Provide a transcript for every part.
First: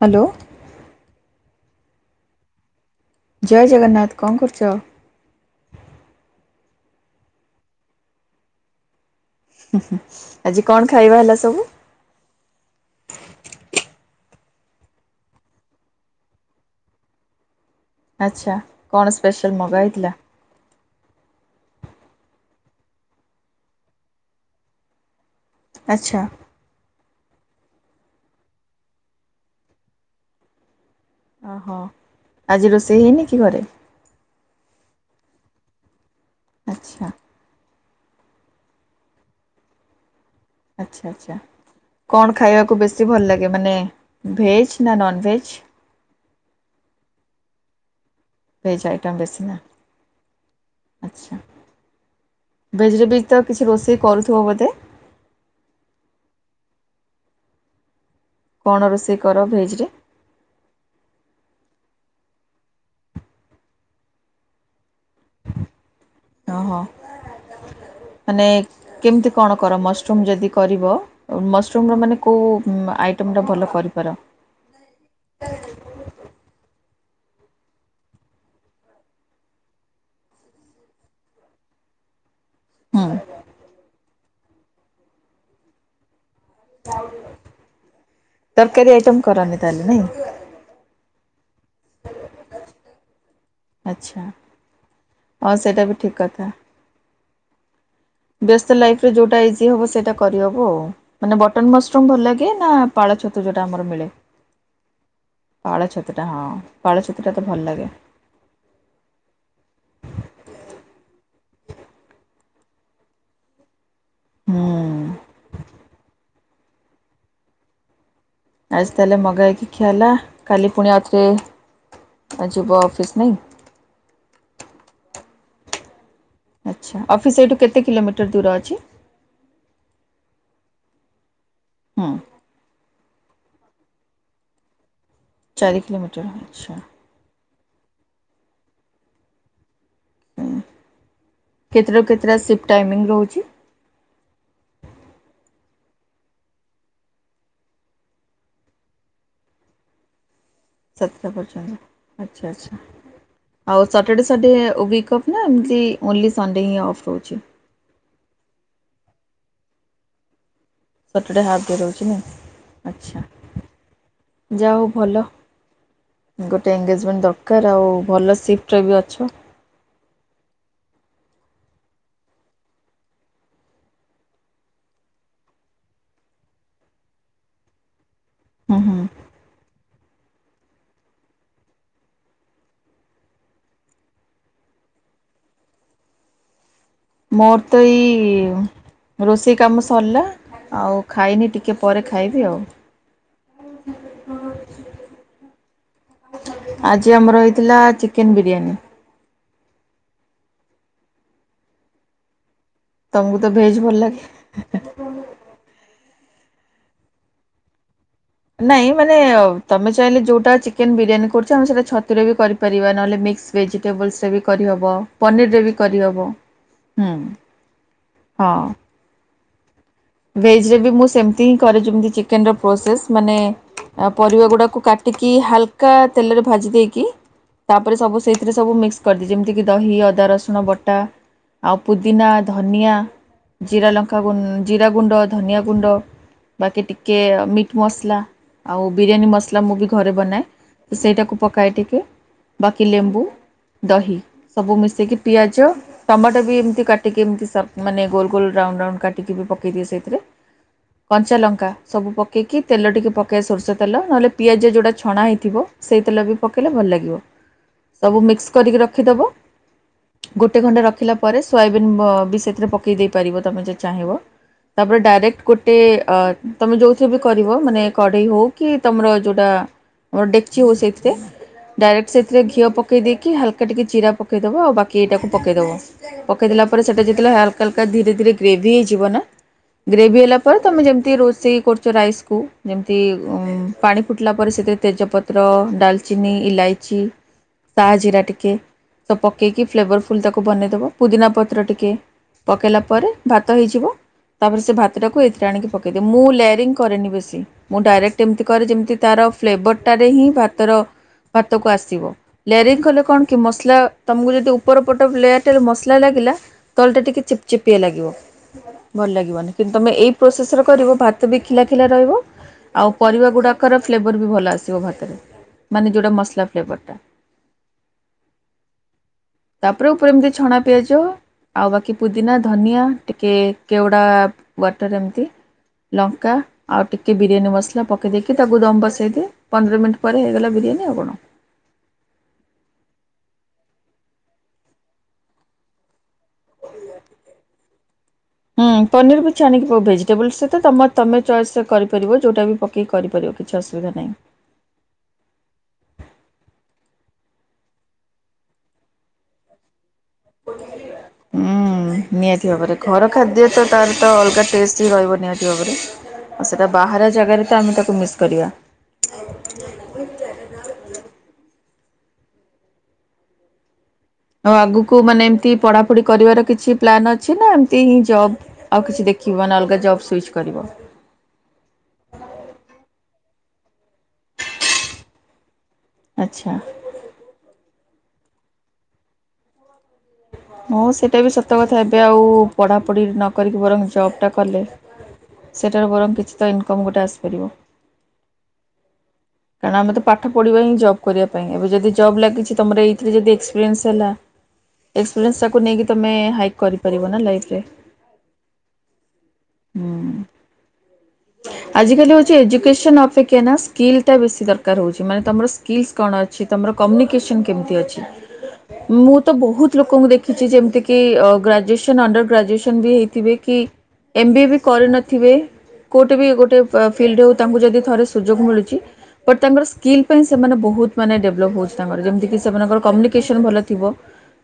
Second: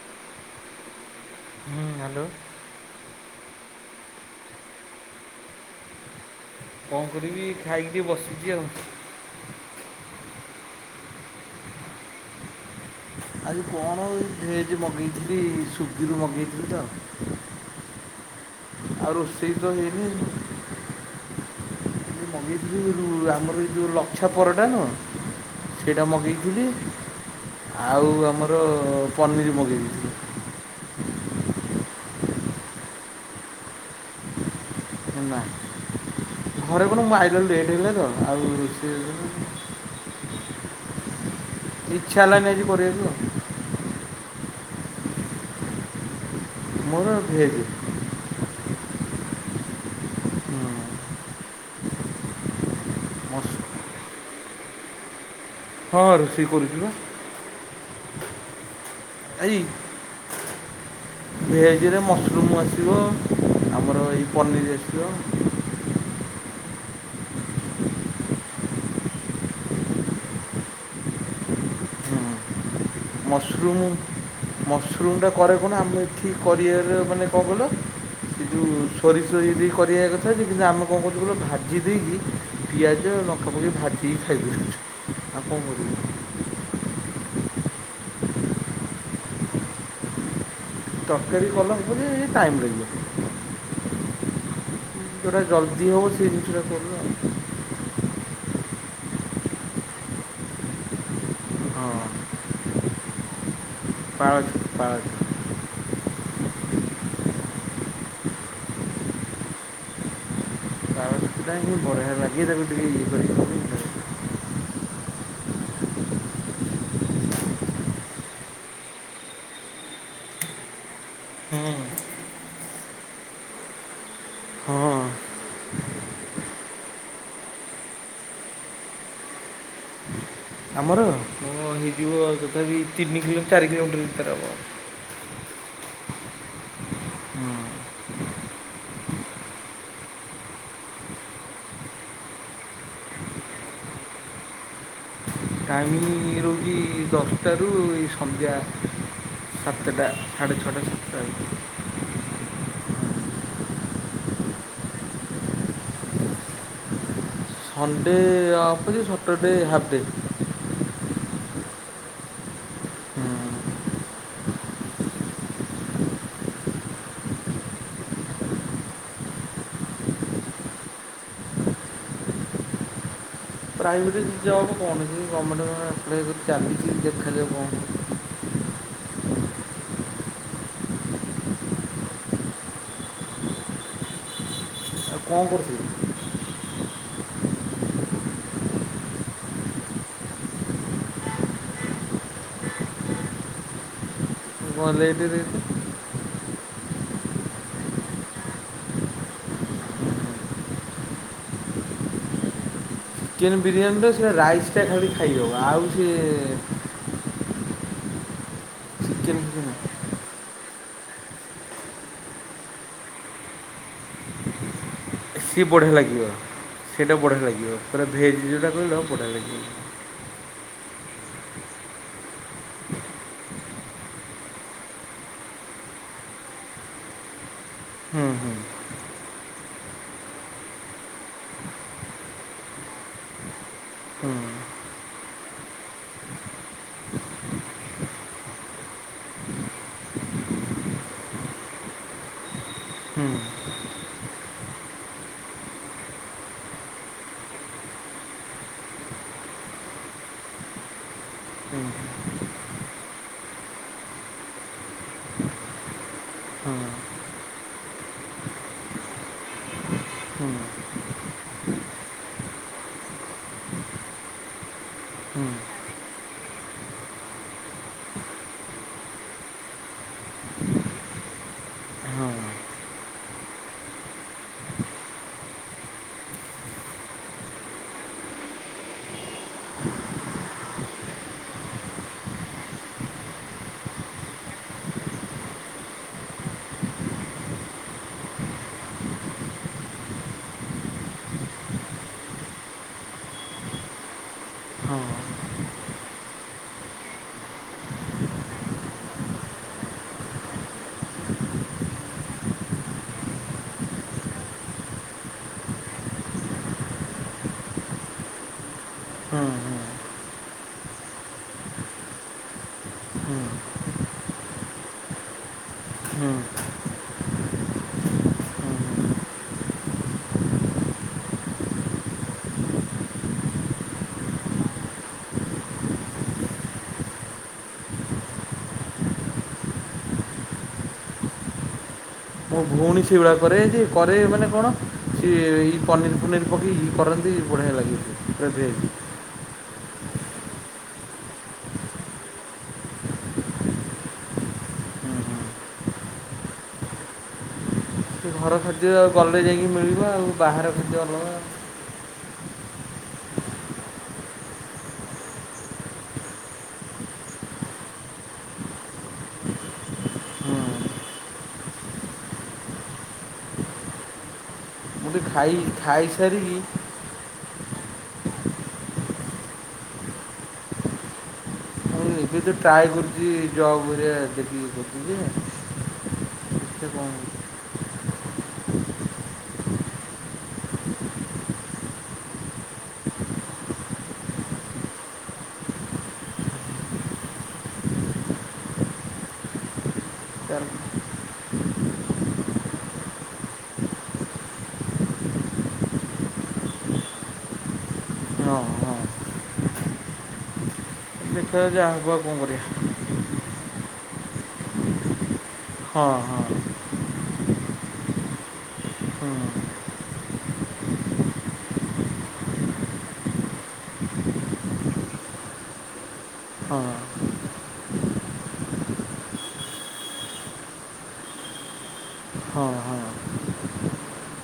Hello. ହୁଁ hello. ଜୟ ଜଗନ୍ନାଥ କଣ କରୁଛ। କଣ କରିବି ଖାଇକି ବସିଛି ଆଉ। ଉଁ ହୁଁ ଆଜି କଣ ଖାଇବା ହେଲା ସବୁ। ଆଜି କଣଉ ଏ ଭେଜ ମଗେଇଥିଲି ସ୍ଵିଗିରୁ ମଗେଇଥିଲି ତ। ଆଚ୍ଛା କଣ ଆଉ ସ୍ପେଶାଲ ରୋଷେଇ ତ ମଗା ହେଇଥିଲା? ହେଇନି। ମଗେଇଥିଲି ଯୋଉ ଆମର ଏଇ ଯୋଉ ଲଛା ପରଟା ନୁହଁ। ସେଇଟା ଆଚ୍ଛା ମଗେଇଥିଲି ଆଉ ଆମର ପନିର ମଗେଇ ଦେଇଥିଲି।। ଓହୋ ଆଜି ରୋଷେଇ ହେଇନି କି ଘରେ। ନା ଘରେ ଆଚ୍ଛା କଣ ଆଇଲା ବେଳକୁ ଲେଟ୍ ହେଇଲେ ତ ଆଉ ରୋଷେଇ। ଆଚ୍ଛା ଆଚ୍ଛା ଇଚ୍ଛା କଣ ହେଲାନି ଆଜି ଖାଇବାକୁ କରିବାକୁ ବେଶୀ ଆଉ। ଭଲ ଲାଗେ ମାନେ ଭେଜ୍ ନା ନନଭେଜ୍। ମୋର ଭେଜ୍। ଭେଜ୍ ଆଇଟମ୍ ବେଶୀ ନା ହୁଁ, ଆଚ୍ଛା। ଭେଜରେ ବି ତ ମସ୍ତ କିଛି ରୋଷେଇ କରୁଥିବ ବୋଧେ। ହଁ ରୋଷେଇ କରୁଛି ବା। କଣ ରୋଷେଇ କର ଭେଜ୍ ରେ? ଭେଜଜରେ ମସ୍ରୁମ୍ ଆସିବ ଆମର ଏଇ ପନିର୍ ଆସିବ। ଓହୋ। ମାନେ କେମିତି କଣ କର ମସରୁମ୍ ଯଦି କରିବ ମସରୁମ୍ ର ମାନେ? କେଉ ଆଇଟମ୍ ଟା ଭଲ କରିପାର? ମସରୁମ୍ ଟା କରେ ଫୁଣି ଆମେ ଏଠି କରିବାର ମାନେ କଣ କଇଲ? ସେ ଯୋଉ ସୋରିଷ ଇଏ ଦେଇକି କରିବା କଥା ଯେ ଆମେ କଣ କରୁଛୁ ଗୋଟେ ଭାଜି ଦେଇକି ପିଆଜ, ହୁଁ ଲଙ୍କା, ପକେଇକି ଭାଜିିକି ଖାଇଦଉଛୁ ଆଉ କଣ କରିବୁ। ତରକାରୀ ଆଇଟମ୍ କରନ୍ତି ତାହେଲେ ନାଇଁ କି? ତରକାରୀ କଲେ ହବ ଜେ ଏ -ଏଇ ଟାଇମ୍ ଆଚ୍ଛା ଲାଗିବ। ଯୋଉ ଟା ହଁ ସେଇଟା ଜଲ୍ଦି ବି ହବ ଠିକ୍ ସେଇ କଥା। ଜିନିଷଟା କରୁ ଆଉ। ବ୍ୟସ୍ତ ଲାଇଫରେ ଯେଉଟା ଇଜି ହେବ ସେଇଟା କରିହେବ ଆଉ। ମାନେ ବଟନ୍ ହଁ ମସରୁମ୍ ଭଲ ଲାଗେ ନା ପାଳ ଛତୁ ଯୋଉଟା ଆମର ମିଳେ? ପାଳ ଛତୁ, ପାଳ ଛତୁ। ପାଳ ଛତୁଟା ହଁ ପାଳ ଛତୁଟା ତ ଭଲ ଲାଗେ। ପାଳ ଛତୁ ଟା ହିଁ ବଢିଆ ଲାଗେ ତାକୁ ଟିକେ ଇଏ କରିକି କଲେ ହୁଁ। ଆଜି ତାହେଲେ ମଗାହେଇକି ଖିଆ ହେଲା କାଲି ପୁଣି ଆଉଥରେ ଯିବ ଅଫିସ୍ ନାଇଁ? ହଁ ଆଚ୍ଛା ଅଫିସ୍ ଏଇଠୁ କେତେ କିଲୋମିଟର ଦୂର ଅଛି? ଆମର ହଁ ହୁଁ ହେଇଯିବ ତଥାପି ତିନି କିଲୋ, ଚାରି କିଲୋମିଟର ଭିତରେ ହବ। ଚାରି କିଲୋମିଟର ଆଚ୍ଛା। ହୁଁ। କେତେଟା ରୁ କେତେଟା ସିଫ୍ଟ ଟାଇମିଙ୍ଗ ରହୁଛି? ଟାଇମିଙ୍ଗ ରହୁଛି ଦଶଟାରୁ ଏଇ ସନ୍ଧ୍ୟା ସାତଟା। ସାଡେ ଛଅଟା। ସାତଟା ପର୍ଯ୍ୟନ୍ତ ଆଚ୍ଛା ଆଚ୍ଛା। ଆଉ ସାଟର୍ଡ଼େ ସଣ୍ଡେ ୱିକ୍ ଅଫ୍ ନା ଏମିତି ଓନ୍ଲି ସଣ୍ଡେ ହିଁ ଅଫ୍ ରହୁଛି? ସଣ୍ଡେ ଅଫ ଅଛି Saturday half day. Saturday half day ରହୁଛି ନା ଆଚ୍ଛା ଯା ହଉ ଭଲ। ଗୋଟେ ଏନଙ୍ଗେଜମେଣ୍ଟ ଦରକାର ଆଉ ଭଲ ସିଫ୍ଟ ବି ଅଛୁ। ପ୍ରାଇଭେଟ ଜବ କଣ ସେଇ ଗମେଣ୍ଟ ଆପ୍ଲାଏ କରିଛି ଚାଲିଛି ଦେଖା କଣ ହଉଛି। ହୁଁ, ହୁଁ। ଆଉ କଣ କରୁଥିଲୁ। ମୋର ତ ଏଇ ରୋଷେଇ କାମ ସରିଲା ଆଉ ଖାଇନି ଟିକେ ପରେ ଖାଇବି ଆଉ। ବ ଲେଇଦେ ଦେଇଦେ [unintelligible] ଆଜି ଆମର ହେଇଥିଲା ଚିକେନ୍ ବିରିୟାନୀ। ତମକୁ ତ ଚିକେନ୍ ଭେଜ୍ ଭଲ ବିରିୟାନୀର ଲାଗେ ସେ ରାଇସ୍ ଟା ଖାଲି ଖାଇଦେବ ଆଉ ସିଏ ନାଇଁ ମାନେ ଚିକେନ୍ କିଛି ନାହିଁ ତମେ ସେ ଚାହିଁଲେ ଯେଉଁଟା ଚିକେନ୍ ବିରିୟାନୀ କରୁଛି ଆମେ ସେଇଟା ଛତିରେ ବି କରିପାରିବା ନହେଲେ ମିକ୍ସ ଭେଜିଟେବଲ୍ସରେ ବି କରିହବ। ସିଏ ବଢ଼ିଆ ଲାଗିବ, ସେଇଟା ବଢ଼ିଆ ଲାଗିବ, ପୁରା ଭେଜ୍ ଯୋଉଟା କହିଲ ବଢ଼ିଆ ଲାଗିବ। ଭେଜ ରେ ବି ମୁଁ ସେମିତି ହିଁରେ ଯେମତି ଚିକେନ୍ ପ୍ରୋସେସ୍ ମାନେ ଆ ପରିବା ଗୁଡ଼ାକୁ କାଟିକି ହାଲକା ତେଲରେ ଭାଜି ଦେଇକି ତାପ ସବୁ ହୁଁ ସେଥିରେ ସବୁ ମିକ୍ସ କରିଦି ଯେମିତିକି ଦହି, ଅଦା, ରସୁଣ ବଟା ଆଉ ପୁଦିନା ଧନିଆ ଜିରା ଲଙ୍କା ହୁଁ ହୁଁ ଜିରା ଗୁଣ୍ଡ, ଧନିଆ ଗୁଣ୍ଡ ବାକି ଟିକଏ ମିଟ୍ ମସଲା ଆଉ ବିରିୟାନୀ ମସଲା ମୁଁ ବି ଘରେ ବନାଏ ତ ସେଇଟାକୁ ପକାଏ ଟିକେ ବାକି ଲେମ୍ବୁ, ହୁଁ ଦହି। ସବୁ ମିଶେଇକି ପିଆଜ ଟମାଟୋ ବି ଏମିତି କାଟିକି ଏମତି ସପ ମାନେ ଗୋଲ ଗୋଲ ରାଉନଡ୍ ରାଉଣ୍ଡ କାଟିକି ବି ପକେଇ ଦିଏ ସେଇଥିରେ। କଞ୍ଚା ଲଙ୍କା ହୁଁ ସବୁ ପକେଇକି ତେଲ ଟିକେ ପକାଇଆ ସୋରିଷ ତେଲ ନହେଲେ ପିଆଜ ଯେଉଁଟା ଛଣା ହେଇଥିବ ସେଇ ତେଲ ବି ପକେଇଲେ ଭଲ ଲାଗିବ ସବୁ ମିକ୍ସ କରିକି ରଖିଦେବ। ହୁଁ ହୁଁ ଗୋଟେ ଘଣ୍ଟା ରଖିଲା ପରେ ସୋୟାବିନ୍ ବି ସେଥିରେ ପକେଇ ଦେଇ ପାରିବ ତମେ ଯଦ ଚାହିଁବ। ତାପରେ ଡାଇରେକ୍ଟ ହୁଁ ଗୋଟେ ଅ ତମେ ଯୋଉ ଥିରେ ବି କରିବ ମାନେ କଢେଇ ହଉ କି ତମର ଯୋଉଟା ଓ ଡେକ୍ଚି ହଉ ସେଥିରେ ଡାଇରେକ୍ଟ ହଁ ସେଥିରେ ଘିଅ ପକେଇ ଦେଇକି ହାଲକା ଟିକେ ଜିରା ପକେଇଦବ ଆଉ ବାକି ଏଇଟାକୁ ପକେଇଦବ। ପକେଇ ଦେଲା ପରେ ସେଟା ଯେତେଲେ ହାଲକା ହାଲକା ଧୀରେ ଧୀରେ ଗ୍ରେଭି ହେଇଯିବ ନା ଗ୍ରେଭି ହେଲା ପରେ ତମେ ଯେମିତି ରୋଷେଇ କରୁଛ ରାଇସ୍କୁୁ ଯେମିତି ଉଁ ପାଣି ଫୁଟିଲା ପରେ ସେଥିରେ ତେଜପତ୍ର ପତ୍ର, ଡାଲଚିନି, ଇଲାଇଚି, ସା ଜିରା ଟିକେ ସବ୍ ପକେଇକି ଫ୍ଲେଭରଫୁଲ ତାକୁ ବନେଇଦବ ପୁଦିନା ପତ୍ର ଟିକେ ପକାଇଲା ପରେ ଭାତ ହେଇଯିବ। ତାପରେ ସେ ହଁ ହୁଁ ହୁଁ ହୁଁ ଭାତଟାକୁ ହୁଁ ଏଇଥିରେ ଆଣିକି ପକଦିଏ ମୁଁ ଲେୟାରିଙ୍ଗ କରେନି ବେଶୀ। ମୁଁ ଡାଇରେକ୍ଟ ଏମିତି କରେ ଯେମିତି ତାର ଫ୍ଲେଭରଟାରେ ହିଁ ଭାତର ଭାତକୁ ଆସିବ। ଲେୟାରିଙ୍ଗ କଲେ କଣ କି ମସଲା ତମକୁ ଯଦି ଉପର ପଟ ଲେୟାର ଟାରେ ମସଲା ଲାଗିଲା। ତଳ ଟା ଟିକେ ଚିପ ଚିପିଆ ଲାଗିବ। ଭଲ ଲାଗିବନି କିନ୍ତୁ ତୁମେ ଏଇ ପ୍ରୋସେସରେ କରିବ ଭାତ ବି ଖିଲାଖିଲା ରହିବ ଆଉ ପରିବା ଗୁଡ଼ାକର ଫ୍ଲେଭର ବି ଭଲ ଆସିବ ଭାତରେ ମାନେ ଯେଉଁଟା ହୁଁ ମସଲା ଫ୍ଲେଭରଟା। ତାପରେ ଉପରେ ଏମିତି ଛଣା ପିଆଜ ଆଉ ବାକି ପୁଦିନା, ଧନିଆ ଟିକେ କେଉଡ଼ା ୱାଟର ଏମିତି ଲଙ୍କା ଆଉ ଟିକେ ବିରିୟାନୀ ମସଲା ପକାଇ ଦେଇକି ତାକୁ ଦମ୍ ବସାଇଦିଏ ପନ୍ଦର ମିନିଟ୍ ପରେ ହେଇଗଲା ବିରିୟାନୀ ଆଉ କଣ। ମୁଁ ଭଉଣୀ ସେଇଭଳିଆ କରେ ଯେ କରେ ମାନେ କଣ ସିଏଇ ପନିର ଫନିର ପକେଇକି କରନ୍ତି ବଢ଼ିଆ ଲାଗିବ। ହୁଁ ପନିର ଛାଣିକି ଭେଜିଟେବଲ୍ସ ସହିତ ତମ ତମେ ଚଏସ୍ କରିପରିବ ଯଉଟା ବି ପେକେଇକି କରିପାରିବ କିଛି ଅସୁବିଧା ନାହିଁ। ସେ ଘର ଖାଦ୍ୟ ଗଲେ ଯାଇକି ମିଳିବ ଆଉ ବାହାର ଖାଦ୍ୟ ଅଲଗା ହୁଁ ନିହାତି ଭାବରେ ଘର ଖାଦ୍ୟ ତ ତାର ତ ଅଲଗା ଟେଷ୍ଟ ହି ରହିବ ନିହାତି ଭାବରେ ଆଉ ସେଇଟା ବାହାର ଜାଗାରେ ତ ଆମେ ତାକୁ ମିସ୍ କରିବା। ହୁଁ ଆଉ ଆଗକୁ ମୁଁ ମାନେ ଟିକେ ଏମିତି ଖାଇ ପଢାପଢି କରିବାର ଖାଇସାରିକି କିଛି ପ୍ଲାନ୍ ଅଛି ନା ଏମିତି ହିଁ ଜବ୍ ଆଉ କିଛି ଦେଖିବ ନା ଅଲଗା ଜବ୍ ସୁଇଚ୍ କରିବ। ଏବେ ତ ଟ୍ରାଏ କରୁଛି ଜବ୍ ହେରିକା ଦେଖିକି କରୁଚି ଯେ ଆଚ୍ଛା। [inaudible] ହଁ ସେଇଟା ବି ସତ କଥା ଏବେ ଆଉ ପଢ଼ାପଢି ନ କରିକି ବରଂ ଜବ୍ ଟା କଲେ। ସେଠାର ବରଂ କିଛି ତ ଇନକମ୍ ଗୋଟେ ଆସିପାରିବ। କାରଣ ଆମେ ତ ପାଠ ତାର ପଢିବା ହିଁ ଜବ୍ କରିବା ପାଇଁ ଏବେ ଯଦି ଜବ୍ ଲାଗିଛି ତମର ଏଇଥିରେ ଯଦି ଏକ୍ସପିରିଏନ୍ସ ହେଲା। ଏକ୍ସପିରିଏନ୍ସଟାକୁ ନେଇକି ତୁମେ ହାଇକ୍ କରିପାରିବ ନା ଲାଇଫରେ। ହଁ ହଁ। ହୁଁ ଦେଖିବା ଯାହା ହେବ ଆଜିକାଲି ଆଉ କ'ଣ ହଉଛି କରିବା ଏଜୁକେସନ ଅପେକ୍ଷା ନା ସ୍କିଲଟା ବେଶୀ ଦରକାର ହେଉଛି ମାନେ ତୁମର ସ୍କିଲସ ହଁ କଣ ହଁ ଅଛି ତୁମର କମ୍ୟୁନିକେସନ୍ କେମିତି ଅଛି। ହ ମୁଁ ହୁଁ ତ ବହୁତ ଲୋକଙ୍କୁ ଦେଖିଛି ଯେମିତିକି ଗ୍ରାଜୁଏସନ୍ ଅଣ୍ଡର୍ ଗ୍ରାଜୁଏସନ୍ ବି ହେଇଥିବେ କି ଏମ୍ ବିଏ ବି କରିନଥିବେ କେଉଁଠି ବି ଗୋଟେ ହଁ ଫିଲ୍ଡରେ ହଉ ତାଙ୍କୁ ଯଦି ଥରେ ସୁଯୋଗ ମିଳୁଛି ବଟ୍ ତାଙ୍କର ସ୍କିଲ୍ ପାଇଁ ସେମାନେ ବହୁତ ମାନେ ଡେଭଲପ୍ ହେଉଛି ତାଙ୍କର ଯେମିତିକି ହଁ ସେମାନଙ୍କର ହଁ କମ୍ୟୁନିକେସନ୍ ଭଲ ଥିବ।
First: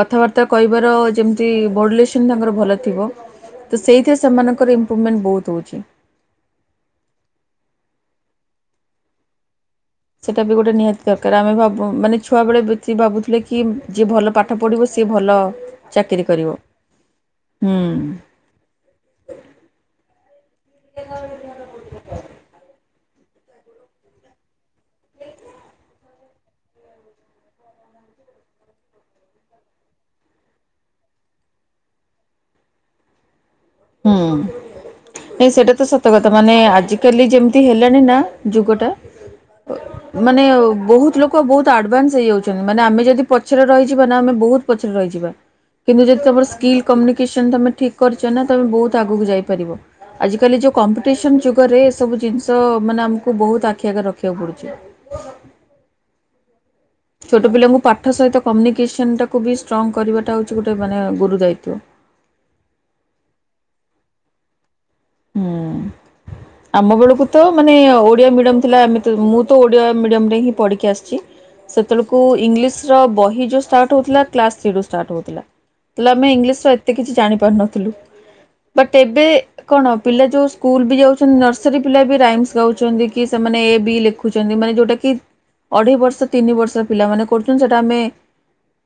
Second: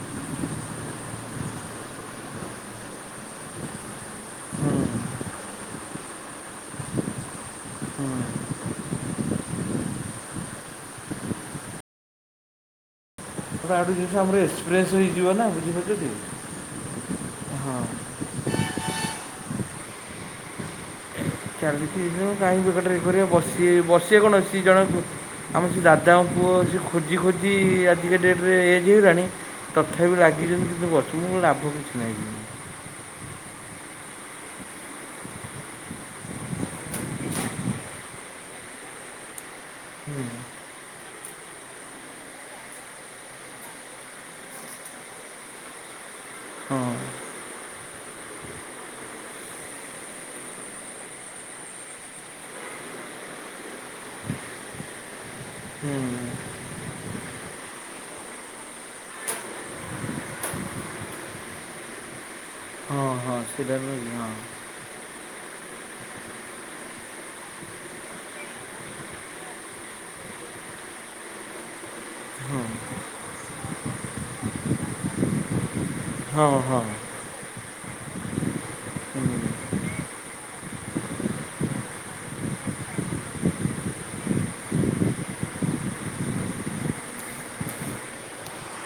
କଥାବାର୍ତ୍ତା କହିବାର ଯେମତି ବଡିଲେସନ ତାଙ୍କର ଭଲ ଥିବ ତ ସେଇଥି ହୁଁ ସେମାନଙ୍କର ଇମ୍ପ୍ରୁଭମେଣ୍ଟ ବହୁତ ହଉଛି। ହୁଁ ସେଇଟା ବି ଗୋଟେ ନିହାତି ଦରକାର ଆମେ ଭାବୁ ମାନେ ଛୁଆବେେଳେ ଭାବୁଥିଲେ କି ତାପରେ ଆଉ କି ଗୋଟେ ଯିଏ ଜିନିଷ ଭଲ ଆମର ପାଠ ପଢିବ ଏକ୍ସପିରିଏନ୍ସ ସିଏ ହେଇଯିବ ଭଲ ନା ବୁଝିପାରୁଛନ୍ତି ଚାକିରି କରିବ ହଁ ହୁଁ। ଚାଲିଛିିନ କାହିଁକି ବେକାରଟାରେ ଏକୁଟିଆ କରିବା ବସିବେ ବସିବେ କଣ ଅଛି ଜଣେ ଆମ ସେ ଦାଦାଙ୍କ ପୁଅ ସେ ଖୋଜି ଖୋଜି ଆଜିକା ଡେଟରେ ଏଜ୍ ହେଇଗଲାଣି। ତଥାପି ଲାଗିଛନ୍ତି ଯେ କିନ୍ତୁ ବସିବ ଲାଭ କିଛି ନାହିଁ। ହୁଁ। ନାଇଁ ସେଇଟା ତ ସତ କଥା ମାନେ ଆଜିକାଲି ଯେମିତି ହେଲାଣି ନା ଯୁଗ ଟା ମାନେ ବହୁତ ଲୋକ ବହୁତ ଆଡଭାନ୍ସ ହେଇଯାଉଛନ୍ତି ମାନେ ଆମେ ଯଦି ପଛରେ ରହିଯିବା ନା ଆମେ ବହୁତ ପଛରେ ରହିଯିବା। କିନ୍ତୁ ଯଦି ତମର ସ୍କିଲ୍ ହଁ କମ୍ୟୁନିକେସନ ତମେ ଠିକ୍ କରିଛ ନା ତମେ ବହୁତ ଆଗକୁ ଯାଇପାରିବ। ଆଜିକାଲି ଯେଉଁ କମ୍ପିଟିସନ୍ ଯୁଗରେ ଏସବୁ ଜିନିଷ ମାନେ ଆମକୁ ବହୁତ ଆଖି ଆଗରେ ରଖିବାକୁ ପଡ଼ୁଛି। ହୁଁ ଛୋଟ ପିଲାଙ୍କୁ ପାଠ ସହିତ କମ୍ୟୁନିକେସନ ଟାକୁ ବି ଷ୍ଟ୍ରଙ୍ଗ କରିବାଟା ହଉଛି ଗୋଟେ ମାନେ ଗୁରୁ ଦାୟିତ୍ଵ। ହଁ ହଁ ସେଇଟାବି ହଁ। ହୁ। ଆମ ବେଳକୁ ତ ମାନେ ଓଡିଆ ମିଡିୟମ ଥିଲା ମୁଁ ତ ଓଡିଆ ମିଡିୟମ ରେ ହିଁ ପଢିକି ଆସିଛି। ସେତେବେଳକୁ ହଁ ଇଂଲିଶର ବହି ଯେଉଁ ଷ୍ଟାର୍ଟ ହଉଥିଲା କ୍ଲାସ୍ ଥ୍ରୀ ରୁ ଷ୍ଟାର୍ଟ ହଉଥିଲା। ତାହଲେ ଆମେ ହଁ ଇଂଲିଶ ର ହଁ ଏତେ କିଛି ଜାଣି ପାରୁନଥିଲୁ ବଟ୍ ଏବେ ହୁଁ କଣ ପିଲା ଯୋଉ ସ୍କୁଲ ବି ଯାଉଛନ୍ତି ନର୍ସରୀ ପିଲା ବି ରାଇମସ ଗାଉଛନ୍ତି କି ସେମାନେ ଏ ବି ଲ ଦେଖୁଛନ୍ତି ମାନେ ଯୋଉଟା କି ଅଢେଇ ବର୍ଷ ତିନି ବର୍ଷ ପିଲାମାନେ କରୁଛନ୍ତି ସେଟା ଆମେ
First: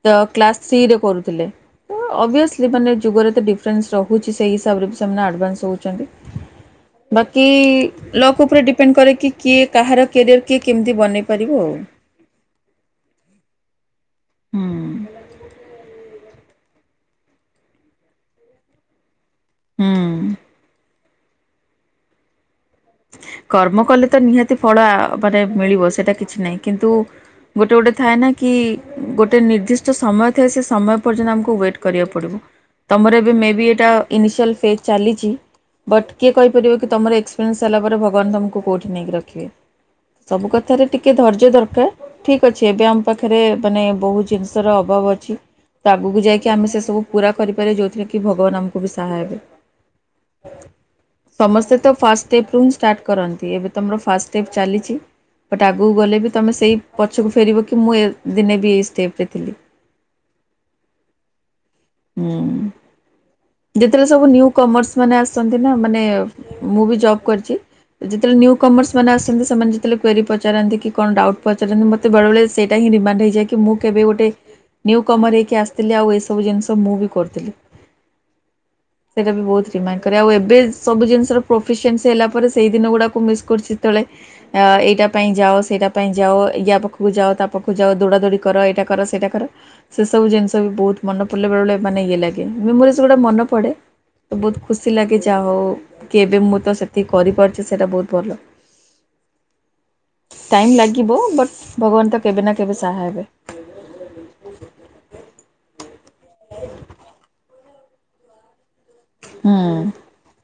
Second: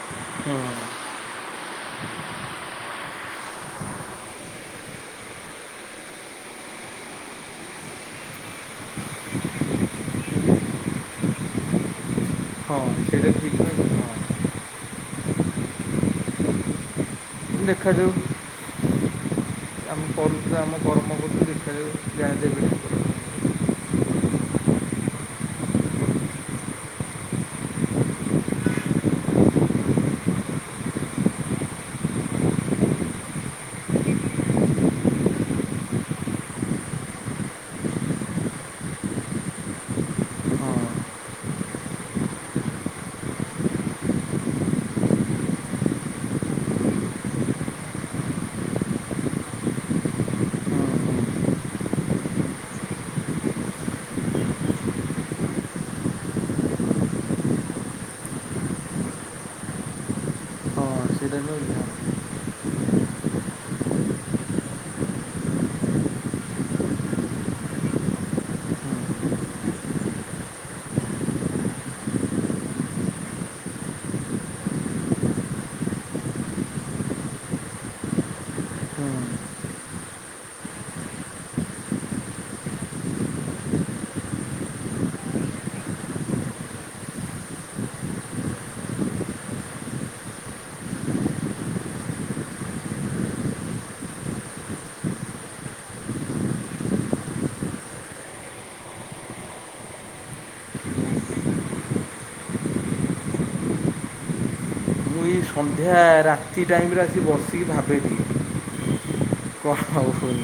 ତ ହଁ କ୍ଲାସ ଥ୍ରୀରେ କରୁଥିଲେ। ଅଭିଅସଲି ମାନେ ଯୁଗରେ ତ ଡିଫରେନ୍ସ ରହୁଛି ସେଇ ହିସାବରେ ବି ସେମାନେ ଆଡଭାନ୍ସ ହଉ ନ୍ତି ବାକି ଲକ୍ ଉପରେ ଡିପେଣ୍ଡ କରେ କି କିଏ କାହାର କ୍ୟାରିୟର୍ କିଏ କେମିତି ବନେଇ ପାରିବ ଆଉ। [inaudible] ହୁଁ ଦେଖାଯାଉ। ଆମେ ହୁଁ। କରୁଥିଲେ ଆମ କର୍ମକରିଚୁ ଦେଖା ଯାଉ [unintelligible] କର୍ମ କଲେ ତ ନିହାତି ଫଳ ମାନେ ମିଳିବ ସେଇଟା କିଛି ନାହିଁ କିନ୍ତୁ ଗୋଟେ ଗୋଟେ ଥାଏ ନା କି ଗୋଟେ ନିର୍ଦ୍ଦିଷ୍ଟ ସମୟ ଥାଏ ସେ ସମୟ ପର୍ଯ୍ୟନ୍ତ ଆମକୁ ୱେଟ୍ କରିବାକୁ ପଡ଼ିବ। ତମର ଏବେ ମେ ବି ଏଇଟା ଇନିସିଆଲ୍ ଫେଜ୍ ଚାଲିଚି ବଟ୍ କିଏ କହିପାରିବ କି ତମର ଏକ୍ସପିରିଏନ୍ସ୍ ସାରିଲା ପରେ ଭଗବାନ୍ ତମକୁ କଉଠି ନେଇକି ରଖିବେ ସବୁ କଥାରେ ହଁ ଟିକେ ଧୈର୍ଯ୍ୟ ଦରକାର୍ ଠିକ୍ ଅଛି ଏବେ ଆମ ପାଖରେ ମାନେ ବହୁତ୍ ଜିନିଷର ଅଭାବ ଅଛି ତ ଆଗକୁ ଯାଇକି ଆମେ ସେ ସବୁ ପୁରା କରିପାରିବେ ଯୋଉଥିରେ କି ଭଗବାନ୍ ଆମକୁ ବି ସାହା ହେବେ ହୁଁ ହୁଁ ସମସ୍ତେ ତ ଫାଷ୍ଟ୍ ଷ୍ଟେପ୍ ରୁୁ ହିଁ ଷ୍ଟାର୍ଟ କରନ୍ତି ଏବେ ତମର ଫାଷ୍ଟ୍ ଷ୍ଟେପ୍ ଚାଲିଚି ବଟ୍ ଆଗକୁ ଗଲେ ବି ତୁମେ ସେଇ ପଛକୁ ଫେରିବ କି ମୁଁ ଏ ଦିନେ ବି ଏଇ ଷ୍ଟେପ୍ରେ ଥିଲି। ହଁ ସେଇଟା ବି ଉଦାହରଣ। ହୁଁ। ଯେତେବେଳେ ସବୁ ନ୍ୟୁ କମର୍ସ ମାନେ ଆସଛନ୍ତି ନା ମାନେ ମୁଁ ବି ଜବ୍ କରିଚି ଯେତେବେଳେ ନ୍ୟୁ କମର୍ସ ହୁଁ ମାନେ ଆସନ୍ତି ସେମାନେ ଯେତେବେଳେ କ୍ୱାରି ପଚାରନ୍ତି କି କଣ ଡାଉଟ୍ ପଚାରନ୍ତି ମ ତେ ବେଳେ ବେଳେ ସେଇଟା ହିଁ ରିମାଣ୍ଡ୍ ହେଇଯାଏ କି ମୁଁ କେବେ ଗୋଟେ ନିଉ କମର୍ ହେଇକି ଆସିଥିଲି ଆଉ ଏସବୁ ଜିନିଷ ମୁଁ ବି କରୁଥିଲି। ହୁଁ। ସେଇଟା ବି ବହୁତ ରିମାଣ୍ଡ୍ କରେ ଆଉ ଏବେ ସବୁ ଜିନିଷର ପ୍ରୋଫସିନ୍ ହେଲା ପରେ ସେଇ ଦିନ ଗୁଡା ମିସ୍ କରଛି ଯେତବେଳେ ଏଇଟା ପାଇଁ ଯାଉ ସେଇଟା ପାଇଁ ଯାଅ ୟା ପାଖକୁ ଯାଅ ତା ପାଖକୁ ଯାଅ ଦୌଡ଼ା ଦୌଡ଼ି କର ଏଇଟା କର ସେଇଟା କର ସେ ସବୁ ଜିନିଷ ବି ବହୁତ୍ ମନେ ପଡିଲେ ବେଳେ ବେଳେ ମାନେ ଇଏ ଲାଗେ ମେମୋରିଇଜ ଗୁଡା ମନେ ପଡେ ତ ବହୁତ୍ ଖୁସି ଲାଗେ ଯାହା ହଉ କି ଏବେ ମୁଁ ତ ସେତିକି କରିପାରୁଛି ସେଇଟା ବହୁତ୍ ଭଲ। ଟାଇମ୍ ଲାଗିବ ବଟ୍ ଭଗବାନ୍ ତ କେବେ ନା କେବେ ସାହା ହେବେ। ମୁଁ ଏଇ ସନ୍ଧ୍ୟା ରାତି ଟାଇମ୍ ରେ ଆସିିକି ବସିକି ଭାବେବି ହୁଁ। [unintelligible]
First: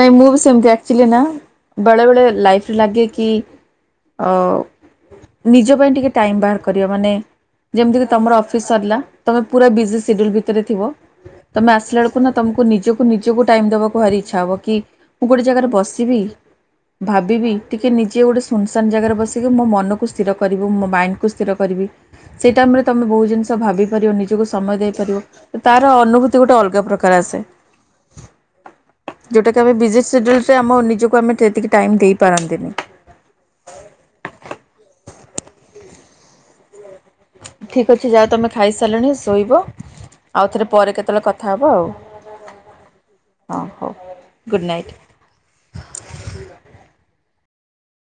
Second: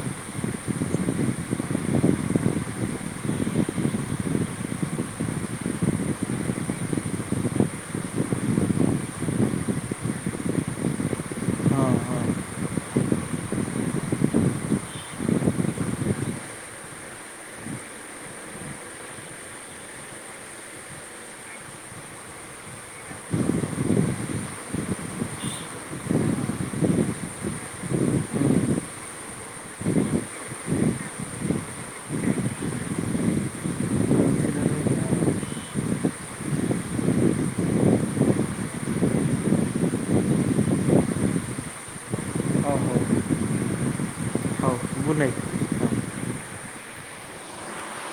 ନାଇଁ ମୁଁ ବି ସେମ୍ ତି ଆଚୁଲି ନା ବେଳେ ବେଳେ ଲାଇଫ୍ ରେ ଲାଗେ କି ଅ ନିଜ ପାଇଁ ଟିକେ ଟାଇମ୍ ବାହାର କରିବା ମାନେ ଯେମିତି ତମର ଅଫିସ୍ ସରିଲା ତମେ ପୁରା ବିଜି ସେଡ୍ୟୁଲ୍ ଭିତରେ ଥିବ ତମେ ହଁ ଆସିଲା ହଁ ବେଳକୁ ନା ତମକୁ ନିଜକୁ ନିଜକୁ ଟାଇମ୍ ଦବାକୁ ଭାରି ଇଛା ହବ କି ମୁଁ ଗୋଟେ ଜାଗାରେ ବସିବି ଭାବିବି ଟିକେ ନିଜେ ଗୋଟେ ସୁନସାନ୍ ଜାଗାରେ ବସିକି ମୋ ମନକୁ ସ୍ଥିର କରିବୁ ମୋ ମାଇଣ୍ଡ୍ କୁ ସ୍ଥିର କରିବି ସେହି ଟାଇମ୍ ରେ ତୁମେ ବହୁତ୍ ଜିନିଷ ଭାବିପାରିବ ନିଜକୁ ସମୟ ଦେଇପାରିବ ତାର ଅନୁଭୂତି ଗୋଟେ ଅଲଗା ପ୍ରକାର ଆସେ। ଯଉଟାକି ଆମେ ବିଜି ସେଡ୍ୟୁଲରେ ଆମ ନିଜକୁ ଆମେ ସେତିକି ଟାଇମ୍ ଦେଇ ପାରନ୍ତିନି ସେଇଟା ବି ହଁ ଠିକ୍ ଅଛି ଯାଅ ତମେ ଖାଇସାରିଲାଣି ଶୋଇବ ଆଉ ଥରେ ପରେ କେତେବେଳେ କଥା ହେବ ଆଉ ହଉ ହଁ ହଉ ଗୁଡ଼୍ ନାଇଟ୍। Good night.